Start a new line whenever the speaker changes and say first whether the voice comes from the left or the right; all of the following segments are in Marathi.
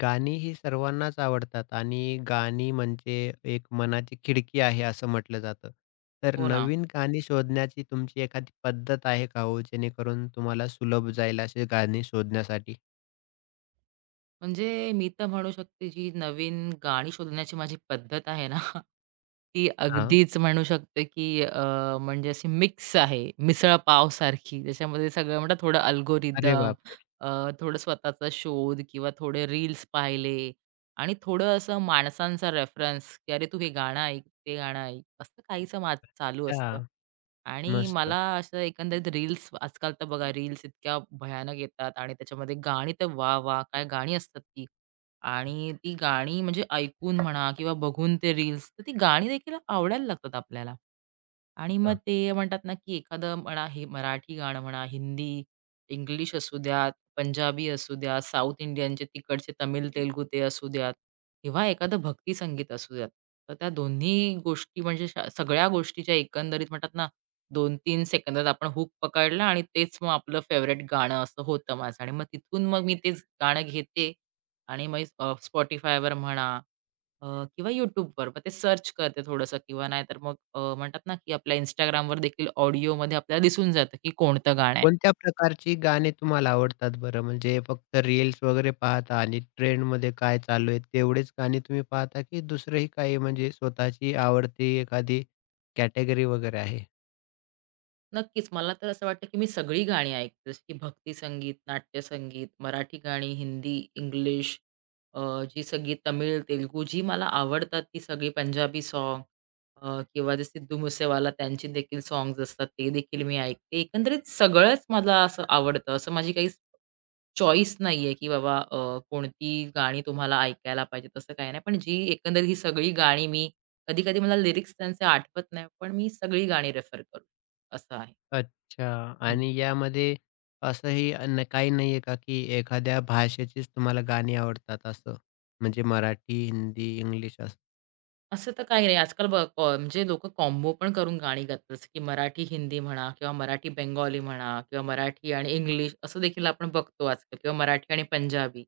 left: गाणी ही सर्वांनाच आवडतात आणि गाणी म्हणजे एक मनाची खिडकी आहे असं म्हटलं जातं. तर
right: हो ना.
left: नवीन गाणी शोधण्याची तुमची एखादी पद्धत आहे का हो? जेणेकरून तुम्हाला सुलभ जाईल अशी गाणी शोधण्यासाठी?
right: म्हणजे मी तर म्हणू शकते जी नवीन गाणी शोधण्याची माझी पद्धत आहे ना ती
left: हां.
right: अगदीच म्हणू शकतो, की म्हणजे अशी मिक्स आहे, मिसळ पावसारखी. त्याच्यामध्ये सगळं म्हणतात थोडं
left: अरे
right: अल्गोरिदम,
left: बापरे!
right: अ, थोडं स्वतःचा शोध किंवा थोडे रील्स पाहिले आणि थोडं असं माणसांचा रेफरन्स, की "अरे, तू हे गाणं ऐक, ते गाणं ऐक." असं काहीसं माझं चालू
left: अच्छा.
right: असतं. आणि
left: मस्त. हो
right: मला असं एकंदरीत रील्स आजकाल तर बघा रील्स इतक्या भयानक येतात आणि त्याच्यामध्ये गाणी तर वाह, वाह! काय गाणी असतात ती. आणि ती गाणी म्हणजे ऐकून म्हणा किंवा बघून ते रील्स, तर ती गाणी देखील आवडायला लागतात आपल्याला. आणि मग
left: ना.
right: ते म्हणतात ना, की एखादं म्हणा हे मराठी गाणं म्हणा, हिंदी, इंग्लिश असू द्यात, पंजाबी असू द्या, साऊथ इंडियनचे तिकडचे तमिळ, तेलुगू ते असू द्यात किंवा एखादं भक्ती संगीत असू द्यात. तर त्या दोन्ही गोष्टी म्हणजे सगळ्या गोष्टीच्या एकंदरीत म्हणतात ना, 2-3 सेकंदात आपण हूक पकडला आणि तेच मग आपलं फेव्हरेट गाणं असं होतं माझं आणि मग तिथून मग मी तेच गाणं घेते आणि मग Spotifyवर म्हणा अ, किंवा YouTubeवर मग ते सर्च करते थोडंसं किंवा नाहीतर मग म्हणतात ना, की आपल्या Instagramवर देखील ऑडिओमध्ये आपल्याला दिसून जातं, की कोणतं गाणं आहे.
left: कोणत्या प्रकारची गाणी तुम्हाला आवडतात बरं? म्हणजे फक्त रील्स वगैरे पाहता आणि ट्रेंडमध्ये काय चालू आहे तेवढेच गाणी तुम्ही पाहता की दुसरंही काही म्हणजे स्वतःची आवडती एखादी कॅटेगरी वगैरे आहे?
right: नक्कीच. मला तर असं वाटतं, की मी सगळी गाणी ऐकते. जसं की भक्ती संगीत, नाट्यसंगीत, मराठी गाणी, हिंदी, इंग्लिश, अ, जी सगळी तमिळ, तेलुगू जी मला आवडतात ती सगळी पंजाबी सॉन्ग किंवा जे सिद्धू मुसेवाला त्यांचे देखील सॉन्ग्स असतात ते देखील मी ऐकते. एकंदरीत सगळंच मला असं आवडतं. असं माझी काही चॉईस नाहीये, की बाबा कोणती गाणी तुम्हाला ऐकायला पाहिजे तसं काही नाही. पण जी एकंदरीत ही सगळी गाणी मी कधी-कधी मला लिरिक्स त्यांचे आठवत नाही, पण मी सगळी गाणी रेफर करू असं आहे.
left: अच्छा
right: हं.
left: आणि यामध्ये असंही अन काही नाहीये का, की एखाद्या भाषेचीच तुम्हाला गाणी आवडतात असं? म्हणजे मराठी, हिंदी, इंग्लिश असं.
right: असं तर काही नाही. आजकाल बघ म्हणजे लोकं कॉम्बो पण करून गाणी गातात, जसं की मराठी हिंदी म्हणा किंवा मराठी बेंगॉली म्हणा किंवा मराठी आणि इंग्लिश असं देखील आपण बघतो आजकाल किंवा मराठी आणि पंजाबी.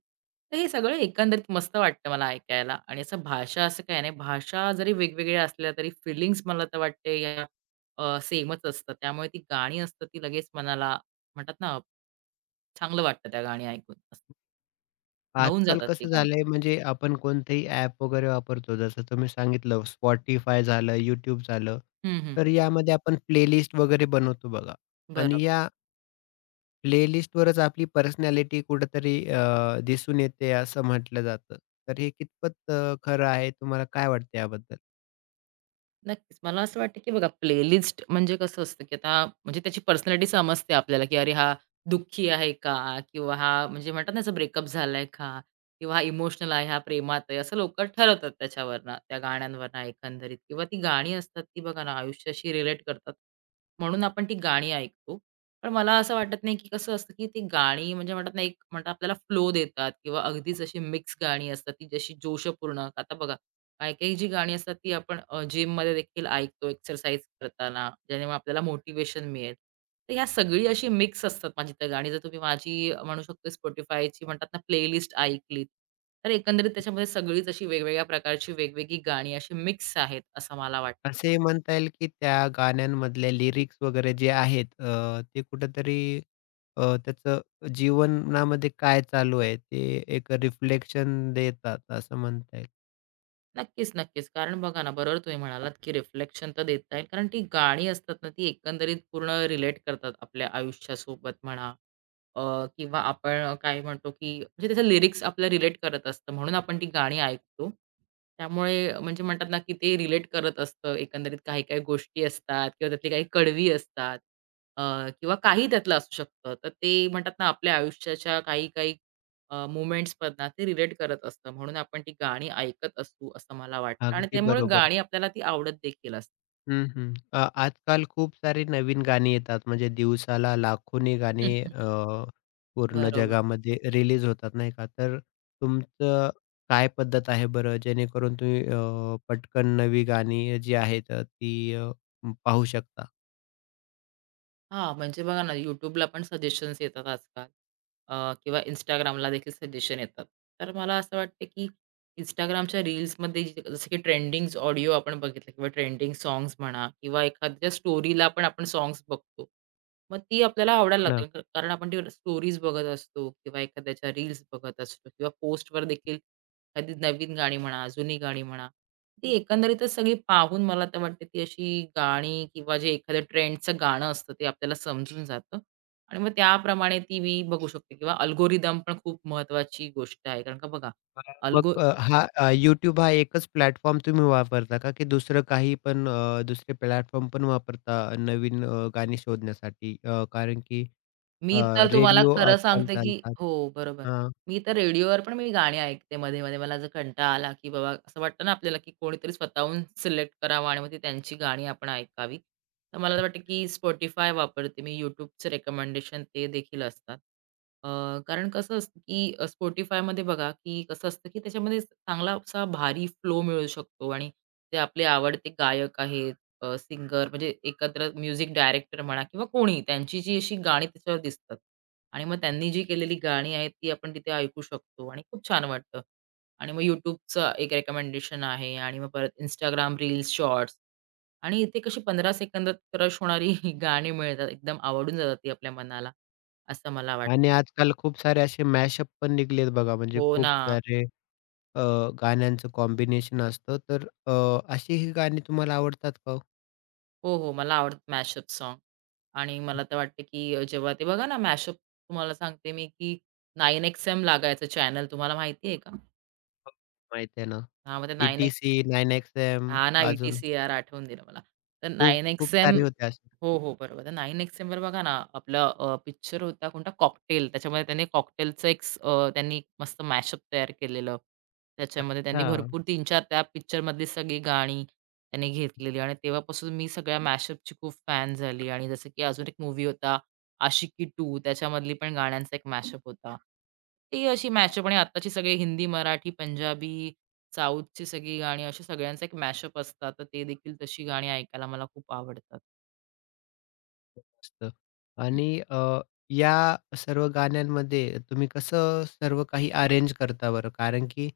right: तर हे सगळं एकंदरीत मस्त वाटतं मला ऐकायला आणि असं भाषा असं काही नाही. भाषा जरी वेगवेगळ्या असल्या तरी फीलिंग्स मला तर वाटते या सेमच असतात. त्यामुळे ती गाणी असतात ती लगेच मनाला म्हणतात ना, चांगलं वाटतं त्या गाणी ऐकून. भावून
left: आजकाल
right: जातात ती
left: कसं
right: गाणी.
left: झालंय म्हणजे आपण कोणतेही ॲप वगैरे वापरतो, जसं तुम्ही सांगितलं Spotify झालं, YouTube झालं.
right: हं, हं.
left: तर यामध्ये आपण प्लेलिस्ट वगैरे बनवतो बघा आणि
right: बरोबर.
left: या प्लेलिस्टवरच आपली पर्सनॅलिटी कुठेतरी दिसून येते असं म्हटलं जातं. तर हे कितपत खरं आहे? तुम्हाला काय वाटतं याबद्दल?
right: नक्कीच. मला असं वाटतं, की बघा प्लेलिस्ट म्हणजे कसं असतं, की आता म्हणजे त्याची पर्सनॅलिटी समजते आपल्याला, की अरे हा दुःखी आहे का? किंवा हा म्हणजे म्हणतात ना याचा ब्रेकअप झालाय का? किंवा हा इमोशनल आहे, हा प्रेमात आहे. असं लोकं ठरवतात त्याच्यावरनं, त्या गाण्यांवरनं एकंदरीत किंवा ती गाणी असतात, ती बघा ना आयुष्याशी रिलेट करतात. म्हणून आपण ती गाणी ऐकतो. पण मला असं वाटत नाही, की कसं असतं, की ती गाणी म्हणजे म्हणतात ना, एक म्हणतात आपल्याला फ्लो देतात किंवा अगदीच अशी मिक्स गाणी असतात, ती जशी जोशपूर्ण आता बघा काही-काही जी गाणी असतात ती आपण जिममध्ये देखील ऐकतो एक्सरसाइज करताना, ज्यामुळे आपल्याला मोटिव्हेशन मिळेल. तर ह्या सगळी अशी मिक्स असतात माझी त्या गाणी. जर तुम्ही माझी म्हणू शकतो Spotifyची म्हणतात ना प्लेलिस्ट ऐकली, तर एकंदरीत त्याच्यामध्ये सगळीच अशी वेगवेगळ्या प्रकारची वेगवेगळी गाणी अशी मिक्स आहेत, असं मला वाटतं.
left: असे म्हणता येईल, की त्या गाण्यांमधले लिरिक्स वगैरे जे आहेत ते कुठेतरी त्याचं जीवनामध्ये काय चालू आहे ते एक रिफ्लेक्शन देतात असं म्हणता येईल.
right: नक्कीच, नक्कीच. कारण बघा ना, बरोबर तुम्ही म्हणालात, की रिफ्लेक्शन तर देता येईल. कारण ती गाणी असतात ना, ती एकंदरीत पूर्ण रिलेट करतात आपल्या आयुष्यासोबत म्हणा अ, किंवा आपण काय म्हणतो, की म्हणजे त्याचं लिरिक्स आपल्या रिलेट करत असतं. म्हणून आपण ती गाणी ऐकतो. त्यामुळे म्हणजे म्हणतात ना, की ते रिलेट करत असतं. एकंदरीत काही-काही गोष्टी असतात किंवा त्यातली काही कडवी असतात अ, किंवा काही त्यातलं असू शकतं. तर ते म्हणतात ना, आपल्या आयुष्याच्या काही-काही मुव्हमेंट्समधनं ते रिलेट करत असतं. म्हणून आपण ती गाणी ऐकत असू असं मला वाटतं आणि
left: अगदी
right: त्यामुळे
left: बरोबर.
right: गाणी आपल्याला ती आवडत देखील असतात.
left: हं, हं. आजकाल खूप सारी नवीन गाणी येतात म्हणजे दिवसाला लाखोनी गाणी पूर्ण
right: बरोबर.
left: जगामध्ये रिलीज होतात नाही का? तर तुमचं काय पद्धत आहे बरं जेणेकरून तुम्ही पटकन नवी गाणी जी आहेत ती पाहू शकता?
right: हां, म्हणजे बघा ना, YouTubeला पण सजेशन्स येतात आजकाल किंवा Instagramला देखील सजेशन येतात. तर मला असं वाटतं, की Instagramच्या रील्समध्ये जसं की ट्रेंडिंग ऑडिओ आपण बघितलं किंवा ट्रेंडिंग सॉन्ग्स म्हणा किंवा एखाद्या स्टोरीला पण आपण सॉन्ग्स बघतो. मग ती आपल्याला आवडायला लागते कारण आपण ती स्टोरीज बघत असतो किंवा एखाद्याच्या रील्स बघत असतो किंवा पोस्टवर देखील एखादी नवीन गाणी म्हणा, जुनी गाणी म्हणा. ती एकंदरीतच सगळी पाहून मला तर वाटते ती अशी गाणी किंवा जे एखाद्या ट्रेंडचं गाणं असतं ते आपल्याला समजून जातं आणि मग त्याप्रमाणे ती मी बघू शकते किंवा अल्गोरिदम पण खूप महत्वाची गोष्ट आहे. कारण का बघा,
left: अ, मग अ, हा अ, YouTube हा एकच प्लॅटफॉर्म तुम्ही वापरता का? की दुसरं काही पण दुसरे प्लॅटफॉर्म पण वापरता नवीन गाणी शोधण्यासाठी? कारण की अ,
right: मी तर तुम्हाला
left: रेडिओ
right: खरं
left: आजकाल
right: सांगते, की
left: चालतात.
right: हो, बरोबर.
left: हां.
right: मी तर रेडिओवर पण मी गाणी ऐकते मध्ये-मध्ये. मला जर कंटाळा आला, की बाबा असं वाटतं ना आपल्याला, की कोणीतरी स्वतःहून सिलेक्ट करावं आणि मग ती त्यांची गाणी आपण ऐकावी. तर मला तर वाटतं, की Spotify वापरते मी. YouTubeचे रिकमेंडेशन ते देखील असतात. अ, कारण कसं असतं, की Spotifyमध्ये बघा, की कसं असतं, की त्याच्यामध्ये चांगला असा भारी फ्लो मिळू शकतो आणि ते आपले आवडते गायक आहेत सिंगर म्हणजे एकत्र म्युझिक डायरेक्टर म्हणा किंवा कोणी त्यांची जी अशी गाणी त्याच्यावर दिसतात. आणि मग त्यांनी जी केलेली गाणी आहेत ती आपण तिथे ऐकू शकतो आणि खूप छान वाटतं. आणि मग YouTubeचं एक रिकमेंडेशन आहे आणि मग परत Instagram रील्स, शॉर्ट्स आणि इथे कशी 15 सेकंदात क्रश होणारी गाणी मिळतात. एकदम आवडून जातात ती आपल्या मनाला, असं मला वाटतं.
left: आणि आजकाल खूप सारे असे मॅशअप पण निघलेत बघा, म्हणजे
right: हो
left: खूप
right: ना.
left: सारे अ, गाण्यांचं कॉम्बिनेशन असतं. तर अशी ही गाणी तुम्हाला आवडतात का हो?
right: हो, हो. मला आवडतात मॅशअप साँग आणि मला तर वाटतं, की जेव्हा ते बघा ना मॅशअप तुम्हाला सांगते मी, की 9XM लागायचं चॅनल तुम्हाला माहिती आहे का?
left: आहे ना.
right: हां, मग ते 9X
left: ई-टी-सी, 9XM
right: हां ना,
left: अजून
right: ई-टी-सी-आर आठवून दिलं मला. तर
left: खूप खूप
right: 9XM
left: सारे होते असे.
right: हो, हो. बरोबर. तर 9 एक्स बघा ना, आपला पिक्चर होता कोणता कॉकटेल. त्याच्यामध्ये त्याने कॉकटेलचं त्यांनी एक मस्त मॅशअप तयार केलेलं. त्याच्यामध्ये
left: अच्छा.
right: त्यांनी भरपूर 3-4 त्या पिक्चरमधली सगळी गाणी त्यांनी घेतलेली आणि तेव्हापासून मी सगळ्या मॅशअपची खूप फॅन झाली आणि जसं की अजून एक मूव्ही होता आशिकी 2 त्याच्यामधली पण गाण्यांचा एक मॅशअप होता. ती अशी मॅशअप आणि आत्ताची सगळी हिंदी, मराठी, पंजाबी, साऊथची सगळी गाणी अशी सगळ्यांचा एक मॅशअप असतात. तर ते देखील तशी गाणी ऐकायला मला खूप आवडतात.
left: मस्त. आणि या सर्व गाण्यांमध्ये तुम्ही कसं सर्व काही अरेंज करता बरं? कारण की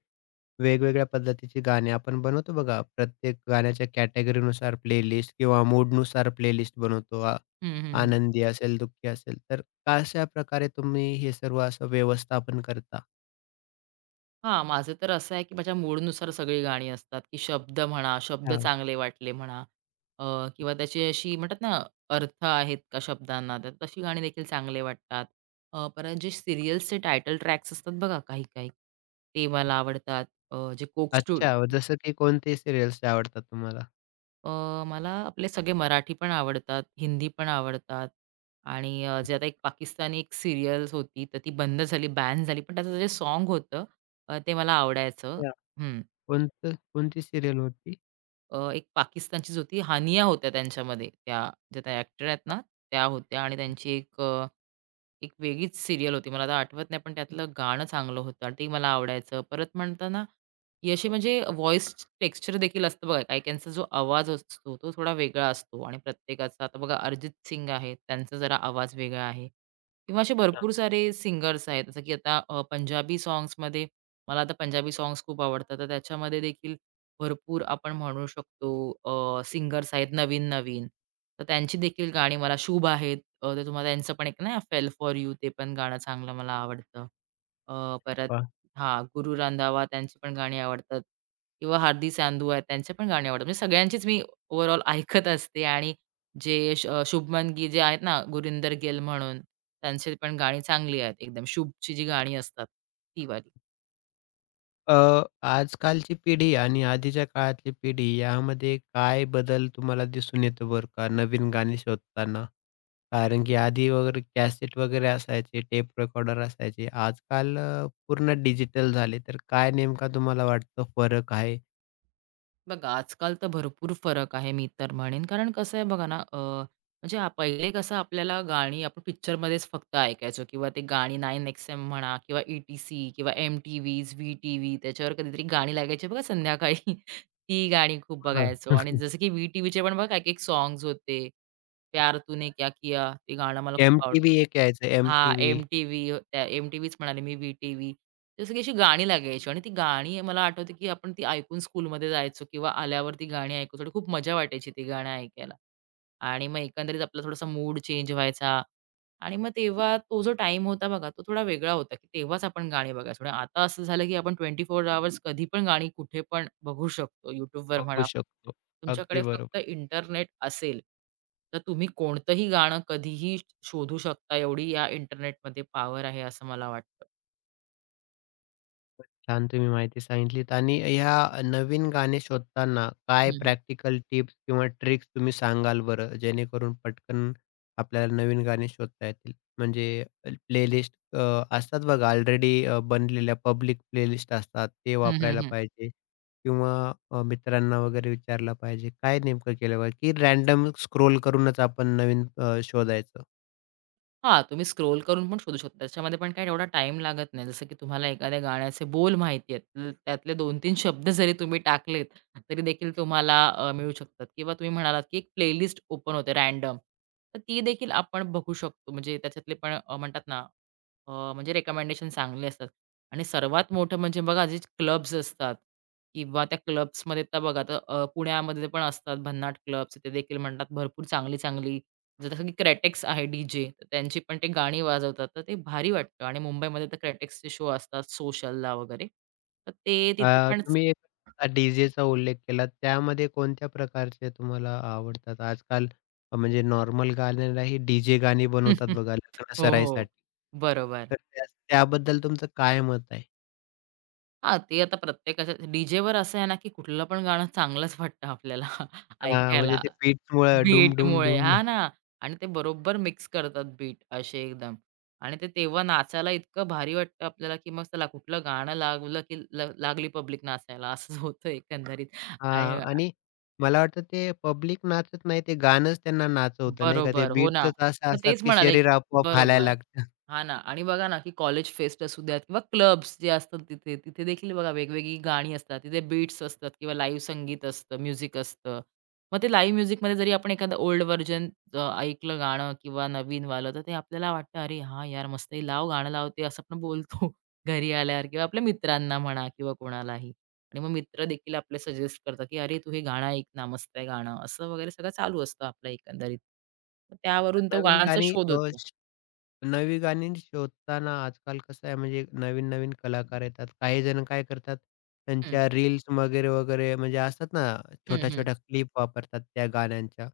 left: वेगवेगळ्या पद्धतीची गाणी आपण बनवतो बघा. प्रत्येक गाण्याच्या कॅटेगरीनुसार प्लेलिस्ट किंवा मूडनुसार प्लेलिस्ट बनवतो.
right: हं, हं, हं.
left: आनंदी असेल, दुःखी असेल, तर कशा प्रकारे तुम्ही हे सर्व असं व्यवस्थापन करता?
right: हां, माझं तर असं आहे, की माझ्या मूडनुसार सगळी गाणी असतात, की शब्द म्हणा, शब्द
left: हां.
right: चांगले वाटले म्हणा अ, किंवा त्याची अशी म्हणतात ना, अर्थ आहेत का शब्दांना, तर तशी गाणी देखील चांगले वाटतात. परत जे सीरियल्सचे टायटल ट्रॅक्स असतात बघा काही-काही, ते मला आवडतात. अ, जे कोक स्टू
left: अच्छा, जसं की कोणते सीरियल्स आवडतात तुम्हाला?
right: मला आपले सगळे मराठी पण आवडतात, हिंदी पण आवडतात आणि जे आता एक पाकिस्तानी एक सीरियल्स होती, तर ती बंद झाली, बॅन झाली, पण त्याचं जे साँग होतं ते मला आवडायचं.
left: हां.
right: हं.
left: कोणतं कोणती सीरियल होती?
right: एक पाकिस्तानचीच होती, हानिया होत्या त्यांच्यामध्ये. त्या ज्या त्या ॲक्टर आहेत ना, त्या होत्या आणि त्यांची एक वेगळीच सीरियल होती. मला आता आठवत नाही, पण त्यातलं गाणं चांगलं होतं आणि ते मला आवडायचं. परत म्हणताना ही अशी म्हणजे व्हॉईस टेक्स्चर देखील असतं बघा. काही-काहींचा जो आवाज असतो, तो थोडा वेगळा असतो आणि प्रत्येकाचा आता बघा अरिजित सिंग आहे, त्यांचा जरा आवाज वेगळा आहे किंवा असे भरपूर सारे सिंगर्स आहेत. जसं की आता पंजाबी सॉन्ग्समध्ये मला आता पंजाबी सॉन्ग्स खूप आवडतात. तर त्याच्यामध्ये देखील भरपूर आपण म्हणू शकतो सिंगर्स आहेत नवीन-नवीन. तर त्यांची देखील गाणी मला शुभ आहेत. तर तुम्हाला त्यांचं पण एक नाही फेल फॉर यू ते पण गाणं चांगलं मला आवडतं. अ, परत
left: हां.
right: हां, गुरु रंधावा त्यांची पण गाणी आवडतात किंवा हार्दी सांधू आहेत त्यांचे पण गाणी आवडतात. म्हणजे सगळ्यांचीच मी ओव्हरऑल ऐकत असते आणि शुभमन गी जे आहेत ना गुरिंदर गिल म्हणून त्यांची पण गाणी चांगली आहेत एकदम शुभची जी गाणी असतात ती वाली.
left: अ, आजकालची पिढी आणि आधीच्या काळातली पिढी यामध्ये काय बदल तुम्हाला दिसून येतो बरं का, नवीन गाणी शोधताना? कारण की आधी वगैरे कॅसेट वगैरे असायचे, टेप रेकॉर्डर असायचे. आजकाल पूर्ण डिजिटल झाले. तर काय नेमका तुम्हाला वाटतं फरक आहे?
right: बघा, आजकाल तर भरपूर फरक आहे मी तर म्हणेन. कारण कसं आहे बघा ना, म्हणजे पहिले कसं आपल्याला गाणी आपण पिक्चरमध्येच फक्त ऐकायचो किंवा ते गाणी 9XM म्हणा किंवा ई-टी-सी किंवा एम-टी-व्हीज, व्ही-टी-व्ही त्याच्यावर कधीतरी गाणी लागायची बघा संध्याकाळी. ती गाणी खूप
left: हो ना.
right: बघायचो आणि जसं की व्ही-टीव्हीचे पण बघा, एक-एक सॉन्ग्स होते. प्यार तूने क्या किया ते गाणं मला खूप
left: एम-टी-व्ही एक यायचं
right: हां,
left: एम-टी-व्ही
right: एम-टी-व्हीच म्हणाले मी, व्ही-टी-व्ही. जसं अशी गाणी लागायची आणि ती गाणी मला आठवते, की आपण ती ऐकून स्कूलमध्ये जायचो किंवा आल्यावर ती गाणी ऐकायचो आणि खूप मजा वाटायची ती गाणी ऐकायला. आणि मग एकंदरीत आपला थोडासा मूड चेंज व्हायचा आणि मग तेव्हा तो जो टाईम होता बघा, तो थोडा वेगळा होता, की तेव्हाच आपण गाणी बघायचो. आणि आता असं झालं, की आपण 24 आवर्स कधी पण गाणी कुठे पण बघू शकतो. YouTubeवर
left: बघू
right: म्हणा,
left: शकतो.
right: तुमच्याकडे
left: अगदी
right: फक्त
left: बरोबर.
right: इंटरनेट असेल, तर तुम्ही कोणतंही गाणं कधीही शोधू शकता. एवढी या इंटरनेटमध्ये पॉवर आहे असं मला वाटतं.
left: छान तुम्ही माहिती सांगितलीत आणि ह्या नवीन गाणे शोधताना काय
right: हं, हं.
left: प्रॅक्टिकल टिप्स किंवा ट्रिक्स तुम्ही सांगाल बरं? जेणेकरून पटकन आपल्याला नवीन गाणे शोधता येतील. म्हणजे प्लेलिस्ट असतात बघा ऑलरेडी बनलेल्या पब्लिक प्लेलिस्ट असतात ते
right: हं,
left: वापरायला
right: हं,
left: पाहिजे किंवा मित्रांना वगैरे विचारलं पाहिजे. काय नेमकं केलं पाहिजे की रॅन्डम स्क्रोल करूनच आपण नवीन शोधायचं?
right: हां, तुम्ही स्क्रोल करून पण शोधू शकता. त्याच्यामध्ये पण काही एवढा टाईम लागत नाही. जसं की तुम्हाला एखाद्या गाण्याचे बोल माहिती आहेत, त्यातले 2-3 शब्द जरी तुम्ही टाकलेत, तरी देखील तुम्हाला मिळू शकतात किंवा तुम्ही म्हणालात, की एक प्लेलिस्ट ओपन होते रँडम. तर ती देखील आपण बघू शकतो. म्हणजे त्याच्यातले पण म्हणतात ना, म्हणजे रिकमेंडेशन चांगले असतात. आणि सर्वात मोठं म्हणजे बघा, जे क्लब्स असतात किंवा त्या क्लब्समध्ये तर बघा, तर पुण्यामध्ये पण असतात भन्नाट क्लब्स. ते देखील म्हणतात भरपूर चांगली-चांगली जसं की क्रेटेक्स आहे डी-जे, तर त्यांची पण ते गाणी वाजवतात, तर ते भारी वाटतं आणि मुंबईमध्ये तर क्रेटेक्सचे शो असतात सोशलला वगैरे. तर ते तिथे पण
left: तुम्ही एक डी-जेचा उल्लेख केला, त्यामध्ये कोणत्या प्रकारचे तुम्हाला आवडतात? आजकाल म्हणजे नॉर्मल गाण्यांनाही डी-जे गाणी बनवतात बघा
right: हो,
left: लग्न
right: हो.
left: सराईसाठी.
right: बरोबर.
left: तर त्या त्याबद्दल तुमचं काय मत आहे?
right: हां, ते आता प्रत्येकाच्या डी-जेवर असं आहे ना, की कुठलं पण गाणं चांगलंच वाटतं आपल्याला
left: हां, म्हणजे
right: ऐकायला
left: ते बीट्समुळं डूम, डूम,
right: बीटमुळे.
left: डूम
right: हां ना. आणि ते बरोबर मिक्स करतात बीट असे एकदम आणि ते तेव्हा नाचायला इतकं भारी वाटतं आपल्याला, की मग चला कुठलं गाणं लागलं, की लागली पब्लिक नाचायला असंच होतं एकंदरीत
left: हां
right: आणि
left: आणि मला वाटतं ते पब्लिक नाचत नाही, ते गाणंच त्यांना नाचवतं नाही का? ते
right: बरोबर. हो ना.
left: बीट्सच अशा
right: मग
left: असतात,
right: तेच
left: की
right: म्हणाले
left: शरीर आपोआप हालायला
right: बरोबर.
left: लागतं.
right: हा ना आणि बघा ना, की कॉलेज फेस्ट असू द्यात किंवा क्लब्स जे असतात तिथे, तिथे देखील बघा वेगवेगळी गाणी असतात. तिथे बीट्स असतात किंवा लाईव्ह संगीत असतं, म्युझिक असतं. मग ते लाईव्ह म्युझिकमध्ये जरी आपण एखादं ओल्ड व्हर्जन ऐकलं गाणं किंवा नवीनवालं, तर ते आपल्याला वाटतं, "अरे हां, यार मस्त आहे, लाव गाणं लाव." असं आपण बोलतो घरी आल्यावर किंवा आपल्या मित्रांना म्हणा किंवा कोणालाही. आणि मग मित्र देखील आपले सजेस्ट करतात, की "अरे, तू हे गाणं ऐक ना, मस्त आहे गाणं." असं वगैरे सगळं चालू असतं आपलं एकंदरीत. मग त्यावरून तो
left: नवीन
right: गाण्यांचा
left: गाणी
right: शोध
left: अ
right: होतो.
left: नवी गाणी शोधताना आजकाल कसं आहे म्हणजे नवीन-नवीन कलाकार येतात. काही जण काय करतात,
right: हं,
left: त्यांच्या रील्स वगैरे, वगैरे म्हणजे असतात ना,
right: हं, हं.
left: छोट्या-छोट्या क्लिप वापरतात त्या गाण्यांच्या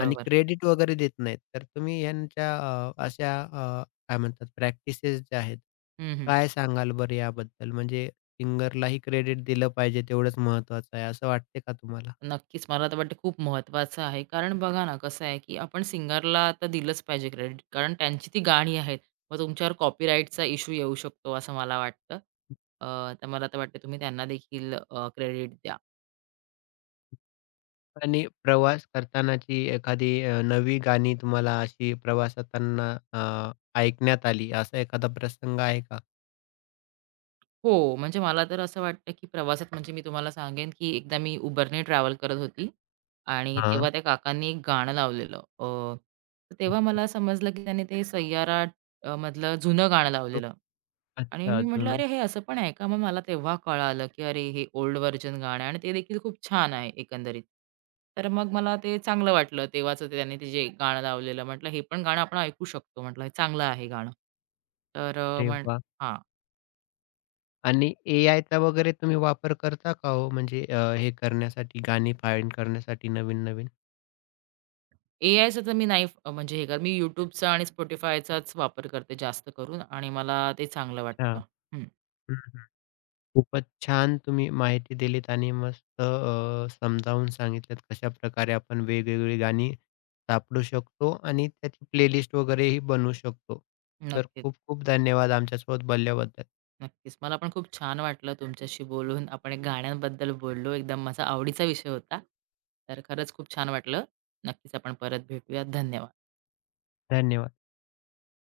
left: आणि क्रेडिट वगैरे देत नाहीत. तर तुम्ही ह्यांच्या काय म्हणतात प्रॅक्टिसेस ज्या आहेत,
right: हं, हं.
left: काय सांगाल बरं याबद्दल? म्हणजे सिंगरलाही क्रेडिट दिलं पाहिजे तेवढंच महत्त्वाचं आहे, असं वाटते का तुम्हाला?
right: नक्कीच, मला तर वाटतं खूप महत्त्वाचं आहे. कारण बघा ना, कसं आहे, की आपण सिंगरला तर दिलंच पाहिजे क्रेडिट. कारण त्यांची ती गाणी आहेत. मग तुमच्यावर कॉपीराईटचा इश्यू येऊ शकतो, असं मला वाटतं. अ, तर मला तर वाटतं तुम्ही त्यांना देखील क्रेडिट द्या.
left: आणि प्रवास करतानाची एखादी नवी गाणी तुम्हाला अशी प्रवासाताना ऐकण्यात आली, असा एखादा प्रसंग आहे का?
right: हो, म्हणजे मला तर असं वाटतं, की प्रवासात म्हणजे मी तुम्हाला सांगेन, की एकदा मी Uberने ट्रॅव्हल करत होती आणि
left: हां.
right: तेव्हा त्या काकांनी एक गाणं लावलेलं. तर तेव्हा मला समजलं, की त्यांनी ते सय्यारा मधलं जुनं गाणं लावलेलं आणि
left: अच्छा
right: मी म्हटलं,
left: अजून.
right: "अरे, हे असं पण आहे का?" मग मला तेव्हा कळालं, की अरे, हे ओल्ड व्हर्जन गाणं आहे आणि ते देखील खूप छान आहे एकंदरीत. तर मग मला ते चांगलं वाटलं. तेव्हाचं त्यांनी ते जे गाणं लावलेलं म्हटलं, "हे पण गाणं आपण ऐकू शकतो." म्हटलं, "हे चांगलं आहे गाणं." तर अ,
left: अरे
right: म्हण
left: वाह!
right: हां.
left: आणि एआयचा वगैरे तुम्ही वापर करता का हो? म्हणजे हे करण्यासाठी गाणी फाइंड करण्यासाठी नवीन-नवीन?
right: ए-आयचं तर मी नाही म्हणजे हे कर मी YouTubeचा आणि Spotifyचाच वापर करते जास्त करून आणि मला ते चांगलं
left: अच्छा.
right: वाटतं. हं.
left: हं. खूपच छान तुम्ही माहिती दिलीत आणि मस्त समजावून सांगितलं कशाप्रकारे आपण वेगवेगळी गाणी सापडू शकतो आणि त्याची प्लेलिस्ट वगैरेही बनवू शकतो. तर
right: नक्कीच,
left: खूप खूप धन्यवाद आमच्यासोबत बोलल्याबद्दल.
right: नक्कीच. मला पण खूप छान वाटलं तुमच्याशी बोलून. आपण एक गाण्यांबद्दल बोललो. एकदम माझा आवडीचा विषय होता. तर खरंच खूप छान वाटलं. नक्कीच आपण परत भेटूया. धन्यवाद.
left: धन्यवाद.